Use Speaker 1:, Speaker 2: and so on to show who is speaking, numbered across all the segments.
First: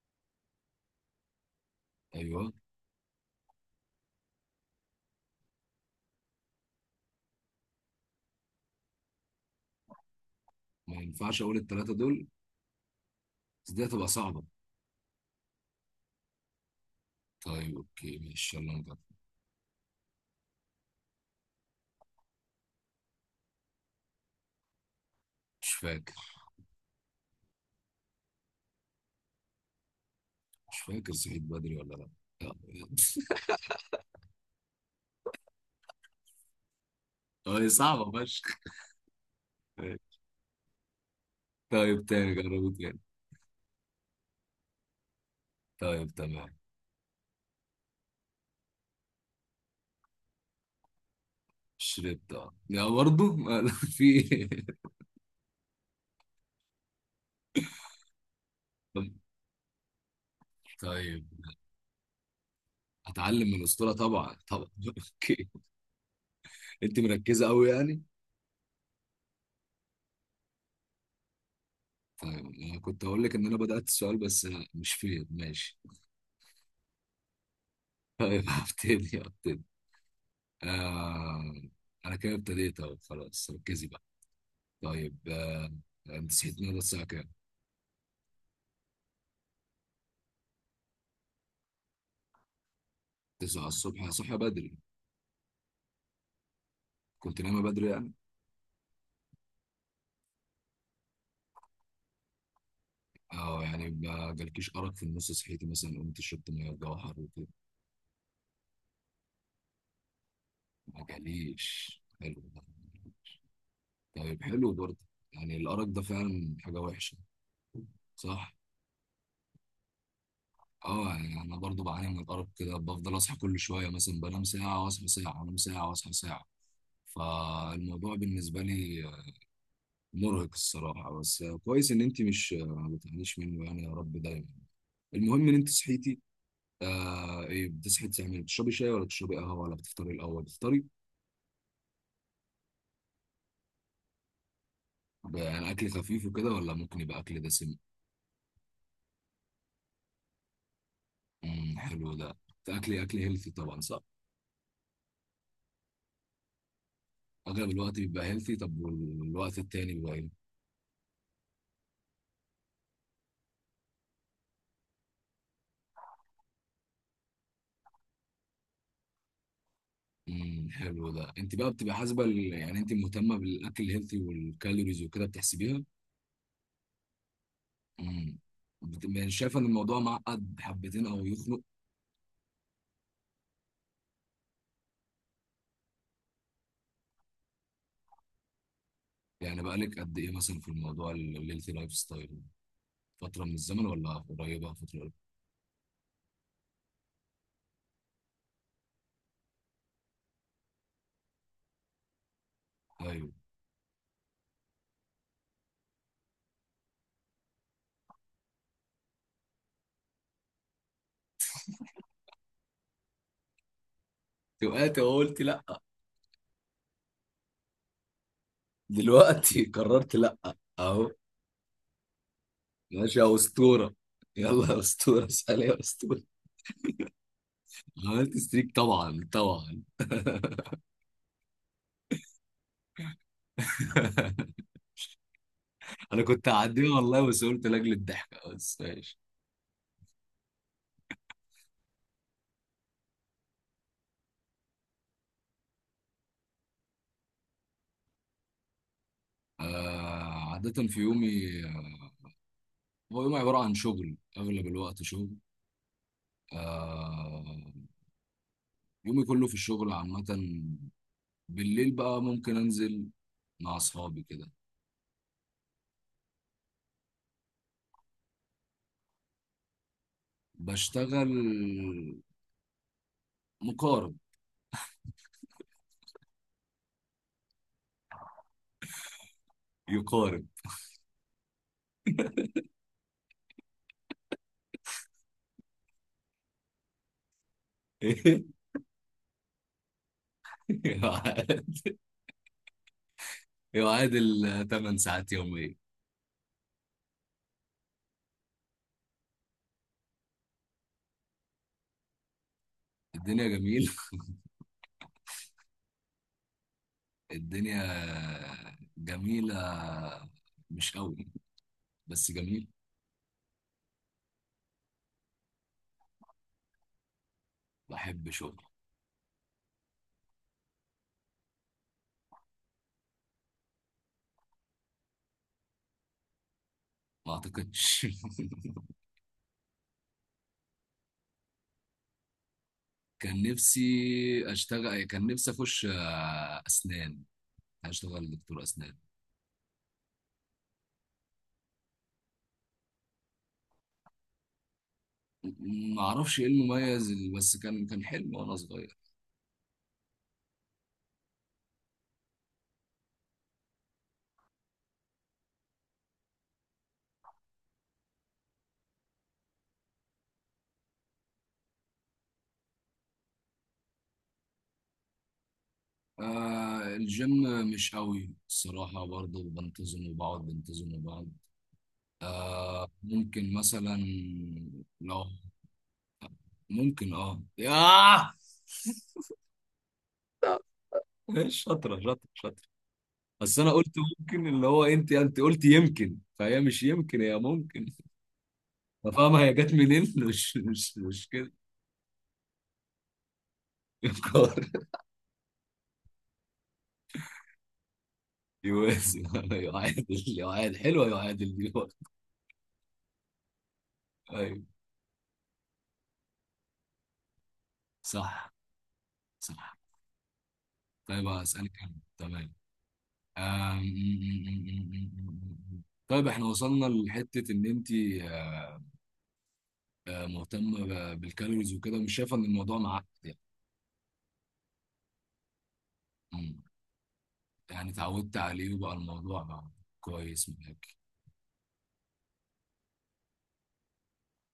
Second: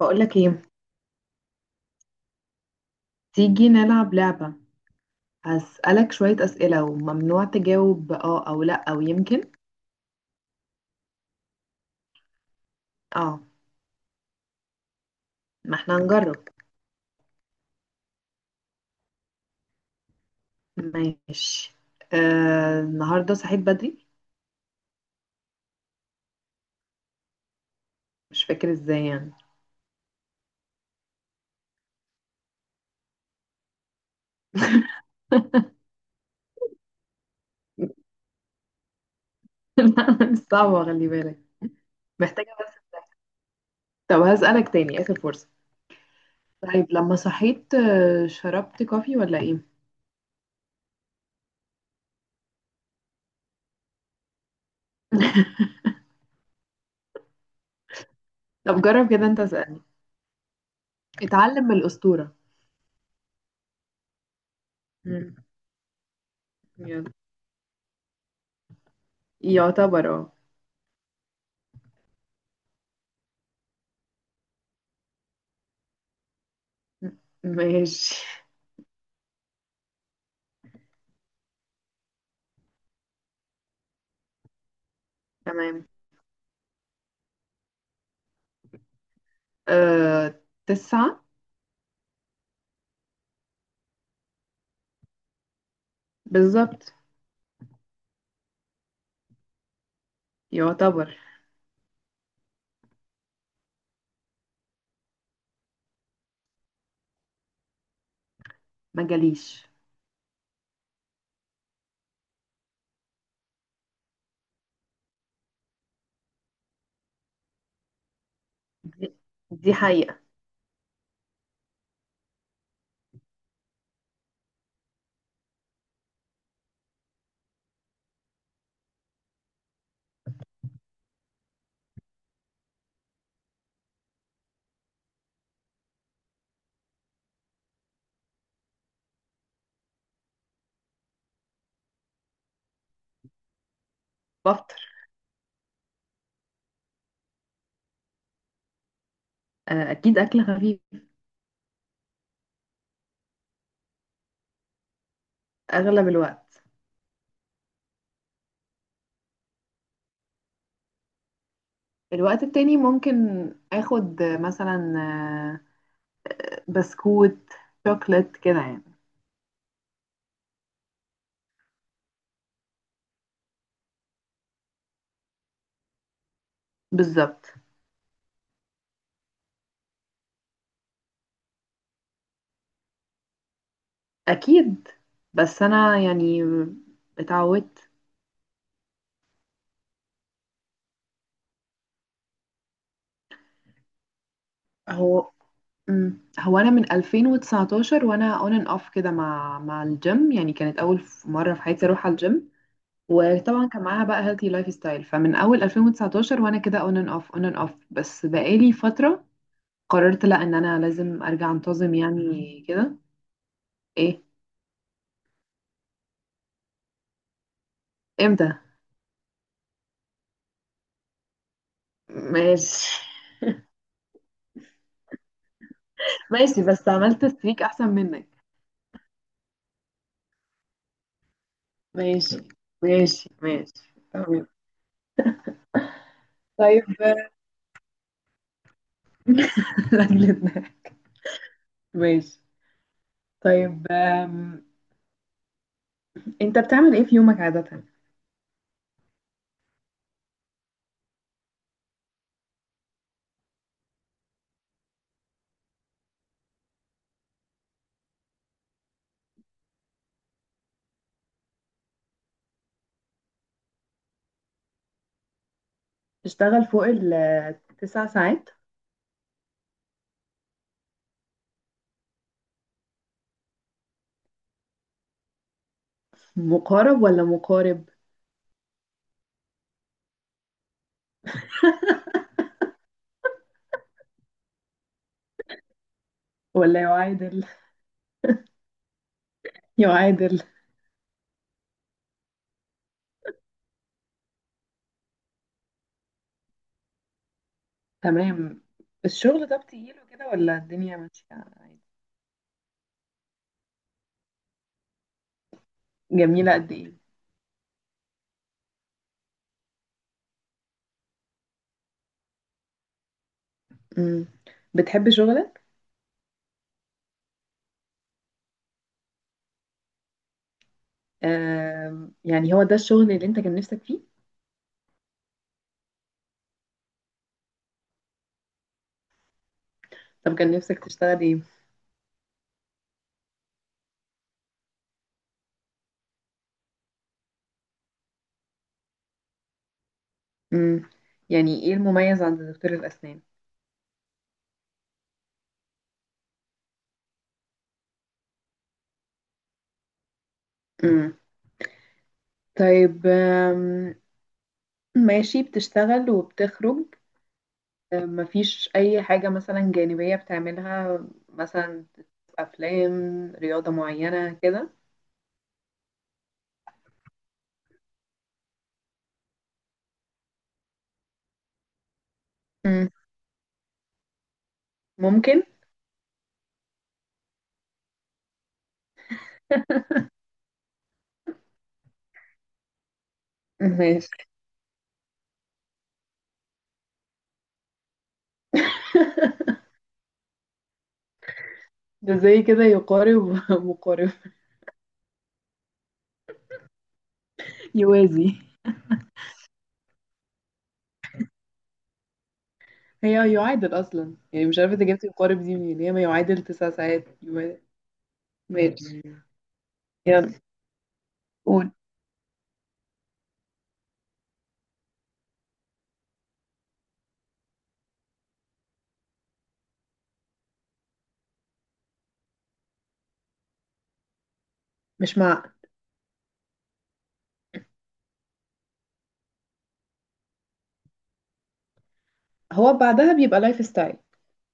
Speaker 1: بقولك ايه؟
Speaker 2: ايوه.
Speaker 1: تيجي نلعب لعبة. هسألك شوية أسئلة، وممنوع تجاوب اه أو لأ أو يمكن.
Speaker 2: ما ينفعش اقول الثلاثه دول،
Speaker 1: اه،
Speaker 2: بس دي هتبقى صعبه.
Speaker 1: ما احنا هنجرب.
Speaker 2: طيب اوكي ماشي يلا نجرب.
Speaker 1: ماشي. النهاردة صحيت بدري.
Speaker 2: مش فاكر.
Speaker 1: مش فاكر ازاي يعني.
Speaker 2: مش فاكر صحيت بدري ولا لا. لا. اه هي صعبه فشخ.
Speaker 1: صعبة، خلي بالك.
Speaker 2: طيب تاني،
Speaker 1: محتاجة
Speaker 2: جربوا
Speaker 1: بس.
Speaker 2: تاني.
Speaker 1: طب هسألك تاني، آخر فرصة.
Speaker 2: طيب تمام.
Speaker 1: طيب لما صحيت، شربت كوفي ولا ايه؟
Speaker 2: شربت اه لا برضه في إيه؟
Speaker 1: طب جرب
Speaker 2: طب-
Speaker 1: كده، انت اسألني.
Speaker 2: طيب.
Speaker 1: اتعلم من الأسطورة.
Speaker 2: اتعلم من الاسطوره، طبعا طبعا
Speaker 1: مم،
Speaker 2: اوكي، انت
Speaker 1: يلا.
Speaker 2: مركزه قوي يعني.
Speaker 1: يعتبر، اه.
Speaker 2: طيب انا كنت هقول لك ان انا بدات السؤال بس مش فيه، ماشي.
Speaker 1: ماشي،
Speaker 2: طيب هبتدي. آه، انا كده ابتديت اهو، خلاص ركزي بقى. طيب آه،
Speaker 1: تمام.
Speaker 2: انت صحيت النهارده الساعه كام؟
Speaker 1: آه 9.
Speaker 2: 9 الصبح، صحى بدري.
Speaker 1: بالظبط.
Speaker 2: كنت نايمه بدري يعني.
Speaker 1: يعتبر.
Speaker 2: اه يعني ما جالكيش ارق في النص، صحيتي مثلا قمت شربت ميه جوهر وكده؟
Speaker 1: ما جاليش.
Speaker 2: ما جاليش، حلو ده. طيب حلو برضه. يعني الارق ده فعلا حاجه وحشه، صح؟
Speaker 1: دي دي حقيقة.
Speaker 2: اه يعني انا برضه بعاني من الارق كده، بفضل اصحى كل شويه. مثلا بنام ساعه واصحى ساعه، انام ساعه واصحى ساعه. فالموضوع بالنسبه لي مرهق الصراحة، بس كويس إن أنت مش ما بتعانيش منه يعني، يا رب دايما. المهم إن أنت صحيتي آه. إيه بتصحي تعملي، بتشربي شاي ولا بتشربي قهوة، ولا بتفطري الأول؟ بتفطري
Speaker 1: بفطر.
Speaker 2: يعني أكل خفيف وكده، ولا ممكن يبقى أكل دسم؟
Speaker 1: أكيد أكل خفيف.
Speaker 2: امم، حلو ده. أكل أكل هيلثي طبعا، صح؟
Speaker 1: أغلب الوقت.
Speaker 2: أغلب الوقت بيبقى هيلثي، طب والوقت التاني بيبقى إيه؟
Speaker 1: الوقت التاني ممكن أخد، مثلا، بسكوت، شوكليت كده يعني.
Speaker 2: امم، حلو ده. أنت بقى بتبقى حاسبة يعني أنت مهتمة بالأكل الهيلثي والكالوريز وكده، بتحسبيها؟
Speaker 1: بالظبط.
Speaker 2: امم. يعني شايفة إن الموضوع معقد حبتين أو يخنق؟
Speaker 1: أكيد، بس أنا يعني اتعودت.
Speaker 2: يعني بقالك قد ايه مثلا في الموضوع الهيلثي لايف ستايل؟ فتره من الزمن ولا قريبه، فتره قريبة؟
Speaker 1: هو مم. هو أنا من 2019 وأنا on and off كده مع الجيم، يعني كانت أول مرة في حياتي أروح على الجيم.
Speaker 2: ايوه،
Speaker 1: وطبعا كان معاها بقى هيلثي لايف ستايل. فمن اول 2019 وانا كده اون اند اوف اون اند اوف، بس بقالي فتره قررت لا، ان انا لازم ارجع انتظم يعني كده. ايه.
Speaker 2: وقعت وقلت لا.
Speaker 1: امتى.
Speaker 2: دلوقتي قررت لا، اهو.
Speaker 1: ماشي،
Speaker 2: ماشي يا اسطوره، يلا يا اسطوره، اسال يا اسطوره.
Speaker 1: ماشي. بس عملت ستريك احسن منك.
Speaker 2: عملت ستريك طبعا طبعا
Speaker 1: ماشي. ماشي، ماشي. تمام.
Speaker 2: انا كنت
Speaker 1: طيب.
Speaker 2: هعديها والله، بس قلت لاجل الضحكه، بس ماشي.
Speaker 1: رجلتنا. ماشي. طيب. انت بتعمل ايه في يومك عادة؟
Speaker 2: آه، عاده في يومي هو يومي عباره عن شغل، اغلب الوقت شغل. آه، يومي كله في الشغل عامه. بالليل بقى ممكن انزل مع اصحابي كده.
Speaker 1: تشتغل فوق التسع ساعات؟
Speaker 2: بشتغل مقارب،
Speaker 1: مقارب ولا مقارب؟
Speaker 2: يقارب
Speaker 1: ولا يعادل؟ يعادل.
Speaker 2: يعادل. يعادل 8 ساعات يوميا.
Speaker 1: تمام. الشغل ده بتجيله كده ولا الدنيا ماشية عادي؟
Speaker 2: الدنيا جميل.
Speaker 1: جميلة قد ايه؟
Speaker 2: الدنيا جميلة، مش قوي بس جميل.
Speaker 1: مم. بتحب شغلك؟
Speaker 2: بحب شغل.
Speaker 1: يعني هو ده الشغل اللي انت كان نفسك فيه؟
Speaker 2: ما اعتقدش.
Speaker 1: طب كان نفسك تشتغل ايه؟
Speaker 2: كان نفسي اشتغل، كان نفسي اخش اسنان، اشتغل دكتور اسنان.
Speaker 1: مم. يعني ايه المميز عند دكتور الأسنان؟
Speaker 2: ما اعرفش ايه المميز، بس كان كان حلم وانا صغير.
Speaker 1: مم. طيب. ماشي، بتشتغل وبتخرج. مفيش أي حاجة مثلا جانبية بتعملها؟ مثلا أفلام، رياضة معينة كده؟
Speaker 2: آه الجيم، مش قوي الصراحة برضه، بنتظم وبقعد بنتظم وبقعد. آه
Speaker 1: مم.
Speaker 2: ممكن مثلا، لو
Speaker 1: ممكن.
Speaker 2: ممكن اه ياه ايش، شاطرة شاطرة شاطرة. بس انا قلت
Speaker 1: ماشي.
Speaker 2: ممكن، اللي هو انت انت قلت يمكن، فهي مش يمكن هي ممكن. فاهمة هي جت منين؟ مش كده.
Speaker 1: ده زي كده يقارب. مقارب.
Speaker 2: يقار،
Speaker 1: يوازي.
Speaker 2: يوازي يعادل. يعادل حلوة، يعادل دي.
Speaker 1: هي يعادل أصلا، يعني مش
Speaker 2: ايوه،
Speaker 1: عارفة انت جبت يقارب دي منين، هي ما يعادل 9 ساعات
Speaker 2: صح.
Speaker 1: ماشي.
Speaker 2: صح.
Speaker 1: يلا
Speaker 2: طيب
Speaker 1: قول.
Speaker 2: هسألك انا، تمام؟ آم، طيب احنا وصلنا لحتة ان انت آه، آه، مهتمة بالكالوريز وكده، مش شايفة ان الموضوع معاك يعني.
Speaker 1: مش مع.
Speaker 2: مم. يعني اتعودت عليه وبقى الموضوع بقى كويس معاك.
Speaker 1: هو بعدها بيبقى لايف ستايل،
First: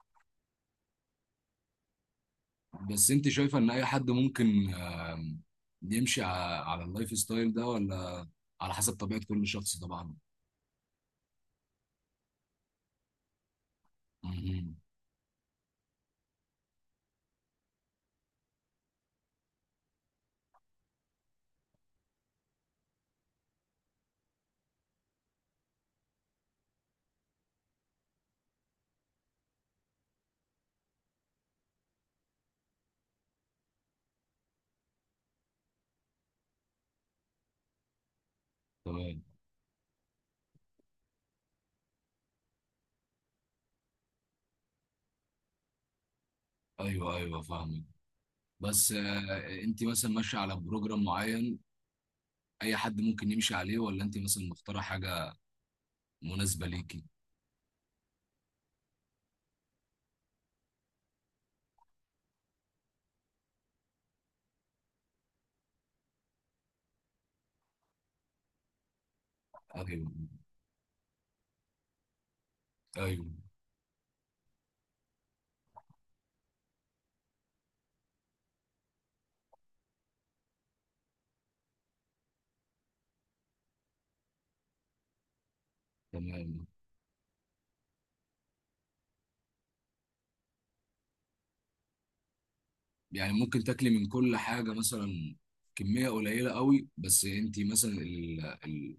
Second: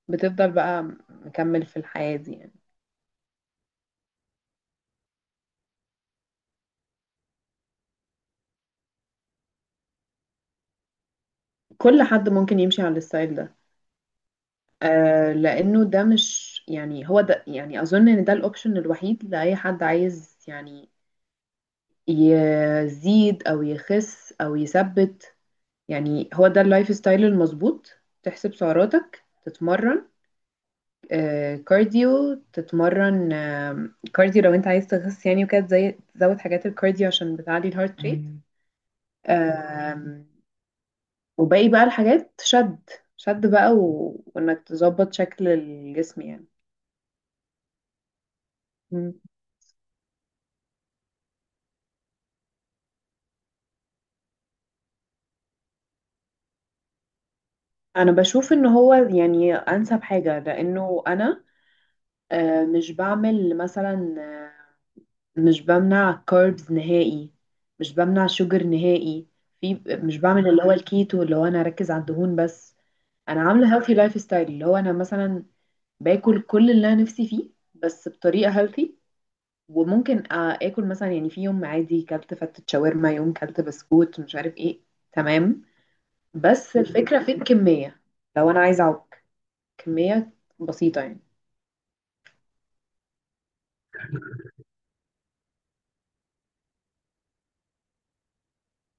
Speaker 1: بتفضل بقى مكمل في الحياة دي يعني.
Speaker 2: بس انت شايفة ان اي حد ممكن آم، يمشي على اللايف ستايل ده، ولا على حسب طبيعة كل شخص طبعا؟
Speaker 1: كل حد ممكن يمشي على الستايل ده.
Speaker 2: مم.
Speaker 1: لأنه ده مش يعني، هو ده يعني أظن إن ده الأوبشن الوحيد لأي حد عايز يعني يزيد أو يخس أو يثبت. يعني هو ده اللايف ستايل المظبوط، تحسب سعراتك، تتمرن كارديو، تتمرن كارديو لو انت عايز تخس يعني، وكده زي تزود حاجات الكارديو عشان بتعلي الهارت ريت. مم.
Speaker 2: تمام.
Speaker 1: آه. وباقي بقى الحاجات، شد. شد بقى و... وانك تظبط شكل الجسم يعني.
Speaker 2: ايوه ايوه، فاهمك. بس
Speaker 1: مم.
Speaker 2: آه، انت مثلا ماشية على بروجرام معين، اي حد ممكن يمشي عليه، ولا انت مثلا مختارة حاجة مناسبة ليكي؟
Speaker 1: انا بشوف ان هو يعني انسب حاجة، لانه انا مش بعمل مثلا، مش بمنع كاربز نهائي، مش بمنع شوجر نهائي، في مش
Speaker 2: ايوه،
Speaker 1: بعمل اللي هو الكيتو اللي هو انا اركز على الدهون بس.
Speaker 2: ايوه،
Speaker 1: انا عامله هيلثي لايف ستايل اللي هو انا مثلا باكل كل اللي انا نفسي فيه، بس بطريقه هيلثي. وممكن اكل مثلا، يعني في يوم عادي كلت فتة شاورما، يوم كلت بسكوت مش عارف ايه. تمام،
Speaker 2: تمام.
Speaker 1: بس الفكره في الكميه، لو انا عايزه اعوج كميه بسيطه يعني.
Speaker 2: يعني ممكن تاكلي من كل حاجة مثلا كمية قليلة قوي، بس انت مثلا ال... ال...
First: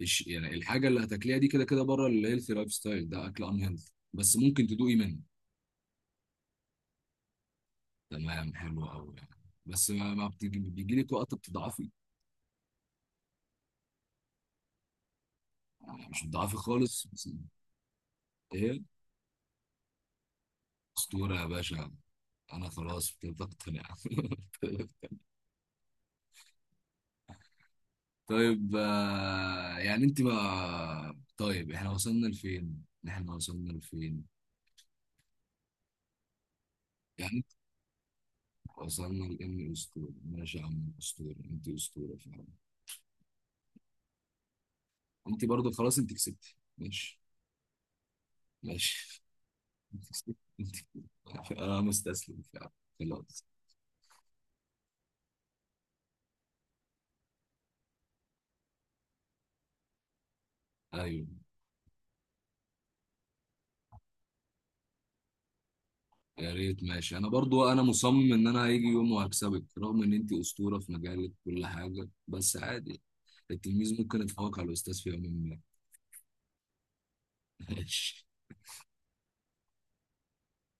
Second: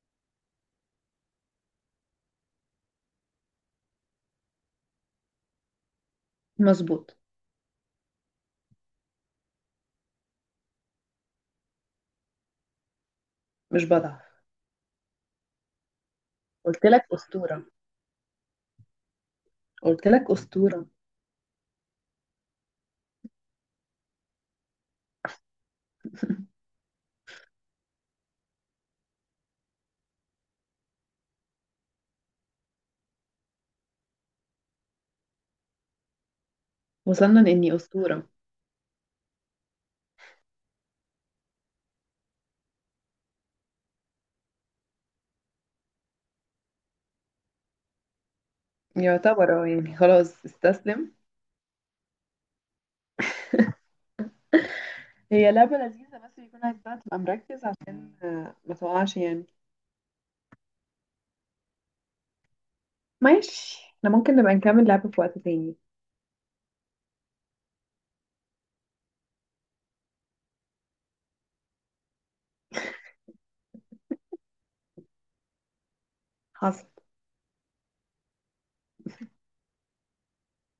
Speaker 2: يعني الحاجة اللي هتاكليها دي كده كده بره الهيلثي لايف ستايل، ده اكل ان هيلثي بس ممكن تدوقي منه.
Speaker 1: مظبوط.
Speaker 2: تمام، حلو قوي يعني. بس ما بتيجي بيجي لك وقت بتضعفي؟
Speaker 1: مش بضعف.
Speaker 2: يعني مش بتضعفي
Speaker 1: قلت
Speaker 2: خالص
Speaker 1: لك اسطوره.
Speaker 2: ايه.
Speaker 1: قلت لك اسطوره.
Speaker 2: اسطورة يا باشا، انا خلاص ابتديت اقتنع طيب آه، يعني انت بقى، طيب احنا وصلنا لفين؟ احنا وصلنا لفين؟ يعني
Speaker 1: وصلنا
Speaker 2: انت،
Speaker 1: لإني أسطورة.
Speaker 2: وصلنا لاني اسطوره. ماشي يا عم اسطوره، انت اسطوره فعلا. انت برضو خلاص، انت كسبتي. ماشي، ماشي.
Speaker 1: يعتبر، اه، يعني
Speaker 2: انت كسبتي،
Speaker 1: خلاص
Speaker 2: انت
Speaker 1: استسلم.
Speaker 2: كسبتي. انا مستسلم فعلا، خلاص.
Speaker 1: هي لعبة لذيذة، بس يكون عايز بقى تبقى مركز عشان ما تقعش يعني.
Speaker 2: ايوه
Speaker 1: ماشي، احنا ممكن نبقى نكمل لعبة في وقت تاني.
Speaker 2: يا ريت ماشي، انا برضو انا مصمم ان انا هيجي يوم وهكسبك، رغم ان انت اسطوره في مجالك كل حاجه، بس عادي. التلميذ ممكن يتفوق على الاستاذ في يوم ما.
Speaker 1: حصل.
Speaker 2: ماشي.